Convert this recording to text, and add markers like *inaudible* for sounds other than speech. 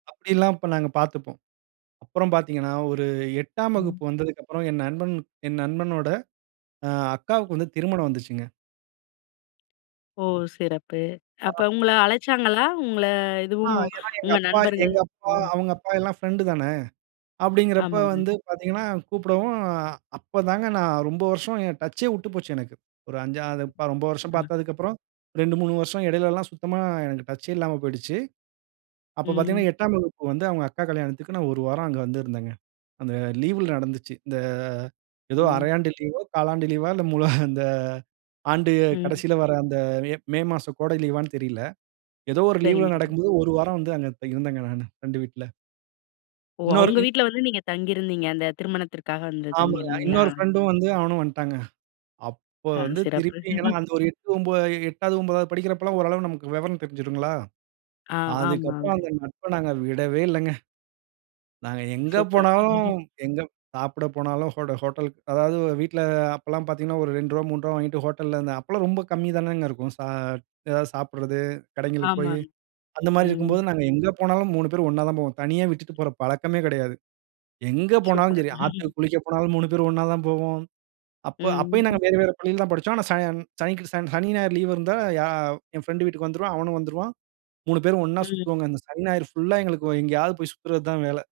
அப்டியெல்லாம் அப்ப நாங்க பார்த்துப்போம். அப்புறம் பார்த்தீங்கன்னா, ஒரு 8ஆம் ம். வகுப்பு வந்ததுக்கு அப்புறம், என் நண்பன் என் நண்பனோட, அ அக்காவுக்கு வந்து திருமணம் வந்துச்சுங்க. ஓ! சிறப்பு. ஆ. அப்ப உங்கள அழைச்சாங்களா, உங்கள ஆ இதுவும் ஏன்னா, எங்க உங்க அப்பா நண்பர்கள்? எங்க அப்பா, ம். அவங்க அப்பா எல்லாம் பிரெண்ட் தான. அப்டிங்கிறப்ப ஆமாங்க. வந்து பாத்தீங்கன்னா, கூப்பிடவும் அப்போதாங்க நான் ரொம்ப வருஷம் என் டச்சே வுட்டுப்போச்சு எனக்கு. ஒரு 5 *unintelligible* ரொம்ப வருஷம் ஆ. பாத்ததுக்கு அப்புறம், 2,3 வருசம் இடையில எல்லா சுத்தமா எனக்கு டச்சே இல்லாம போய்டுச்சு. அப்போ பார்த்தீங்கன்னா, ம். 8 ஆம் வகுப்பு வந்து அவுங்க அக்கா கல்யாணத்துக்கு நான் ஒரு வாரம் அங்க வந்திருந்தங்க. அந்த லீவ்ல நடந்துச்சு, இந்த ஏதோ ஓ. அரையாண்டு லீவோ, காலாண்டு லீவா இல்ல முழு அந்த ஆண்டு கடைசியில ம். வர அந்த மே, மே மாசம் கோடை லீவ்வான்னு தெரில. ஏதோ ஒரு லீவ்ல சரிங்க. நடக்கும்போது ஒரு வாரம் வந்து அங்க த இருந்தேங்க நானு, பிரெண்டு வீட்ல. ஓ. இன்னொரு அவுங்க இன் வீட்ல வந்து நீங்க தங்கியிருந்தீங்க. அந்த திருமணத்திற்காக வந்து ஆமாங்க. அ தங்கியிருந்தீங்களா? இன்னொரு ஃப்ரெண்டும் வந்து அவனும் வன்ட்டாங்க. அப்போ ஆ. வந்து சிறப்பு. திருப்பி, ஏன்னா *chuckles* அந்த ஒரு 8 ஒன்ப எ 8து 9தாது படிக்கிறப்போலாம் ஓரளவு நமக்கு விவரம் தெரிஞ்சுடுங்களா! ஆ, அதுக்கப்புறம் ஆமாங்க. அந்த நட்ப நாங்க விடவே இல்லங்க. நாங்க எங்க சூப்பர். போனாலும், *chuckles* எங்க சாப்பிட போனாலும், ஹோட ஹோட்டல்க்கு அதாவது வ வீட்ல அ அப்போலா பாத்தீங்கன்னா, ஒரு ரூ. 2, ரூ. 3 வாங்கிட்டு, ஹோட்டல்ல இந்த அப்போலா ரொம்ப கம்மி தானேங்க இருக்கும், சா எதாவது சாப்பிட்றது, கடைங்களுக்கு போய். ஆமாங் அந்த மாரி ம். இருக்கும்போது, நாங்க எங்க போனாலும் 3 பேரும் ஒண்ணா தான் போவோம். தனியா விட்டுட்டு போற பழக்கமே கிடையாது. எங்க போனாலும் சூப்பர். சரி. *chuckles* ஆத்துக்கு குளிக்க போனாலும் 3 பேரும் ஒண்ணா தான் போவோம். அப்ப ம், அப்பயும் நாங்க ம்ஹ்ம். வேறு, வேறு பள்ளில தான் படிச்சோம். ஆனா, சன் சனிக்கி சன், சனி ஞாயிறு லீவ் இருந்தா, யா என் ஃபிரெண்டு வீட்டுக்கு வந்துருவேன், அவனும் வந்துருவான். 3 பேரும் ஒண்ணா ம். சுத்துவோங்க. இந்த சனி ஞாயிறு ஃபுல்லா எங்களுக்கு ஒ எங்கேயாவது போய் சுத்துறது தான் வேலை.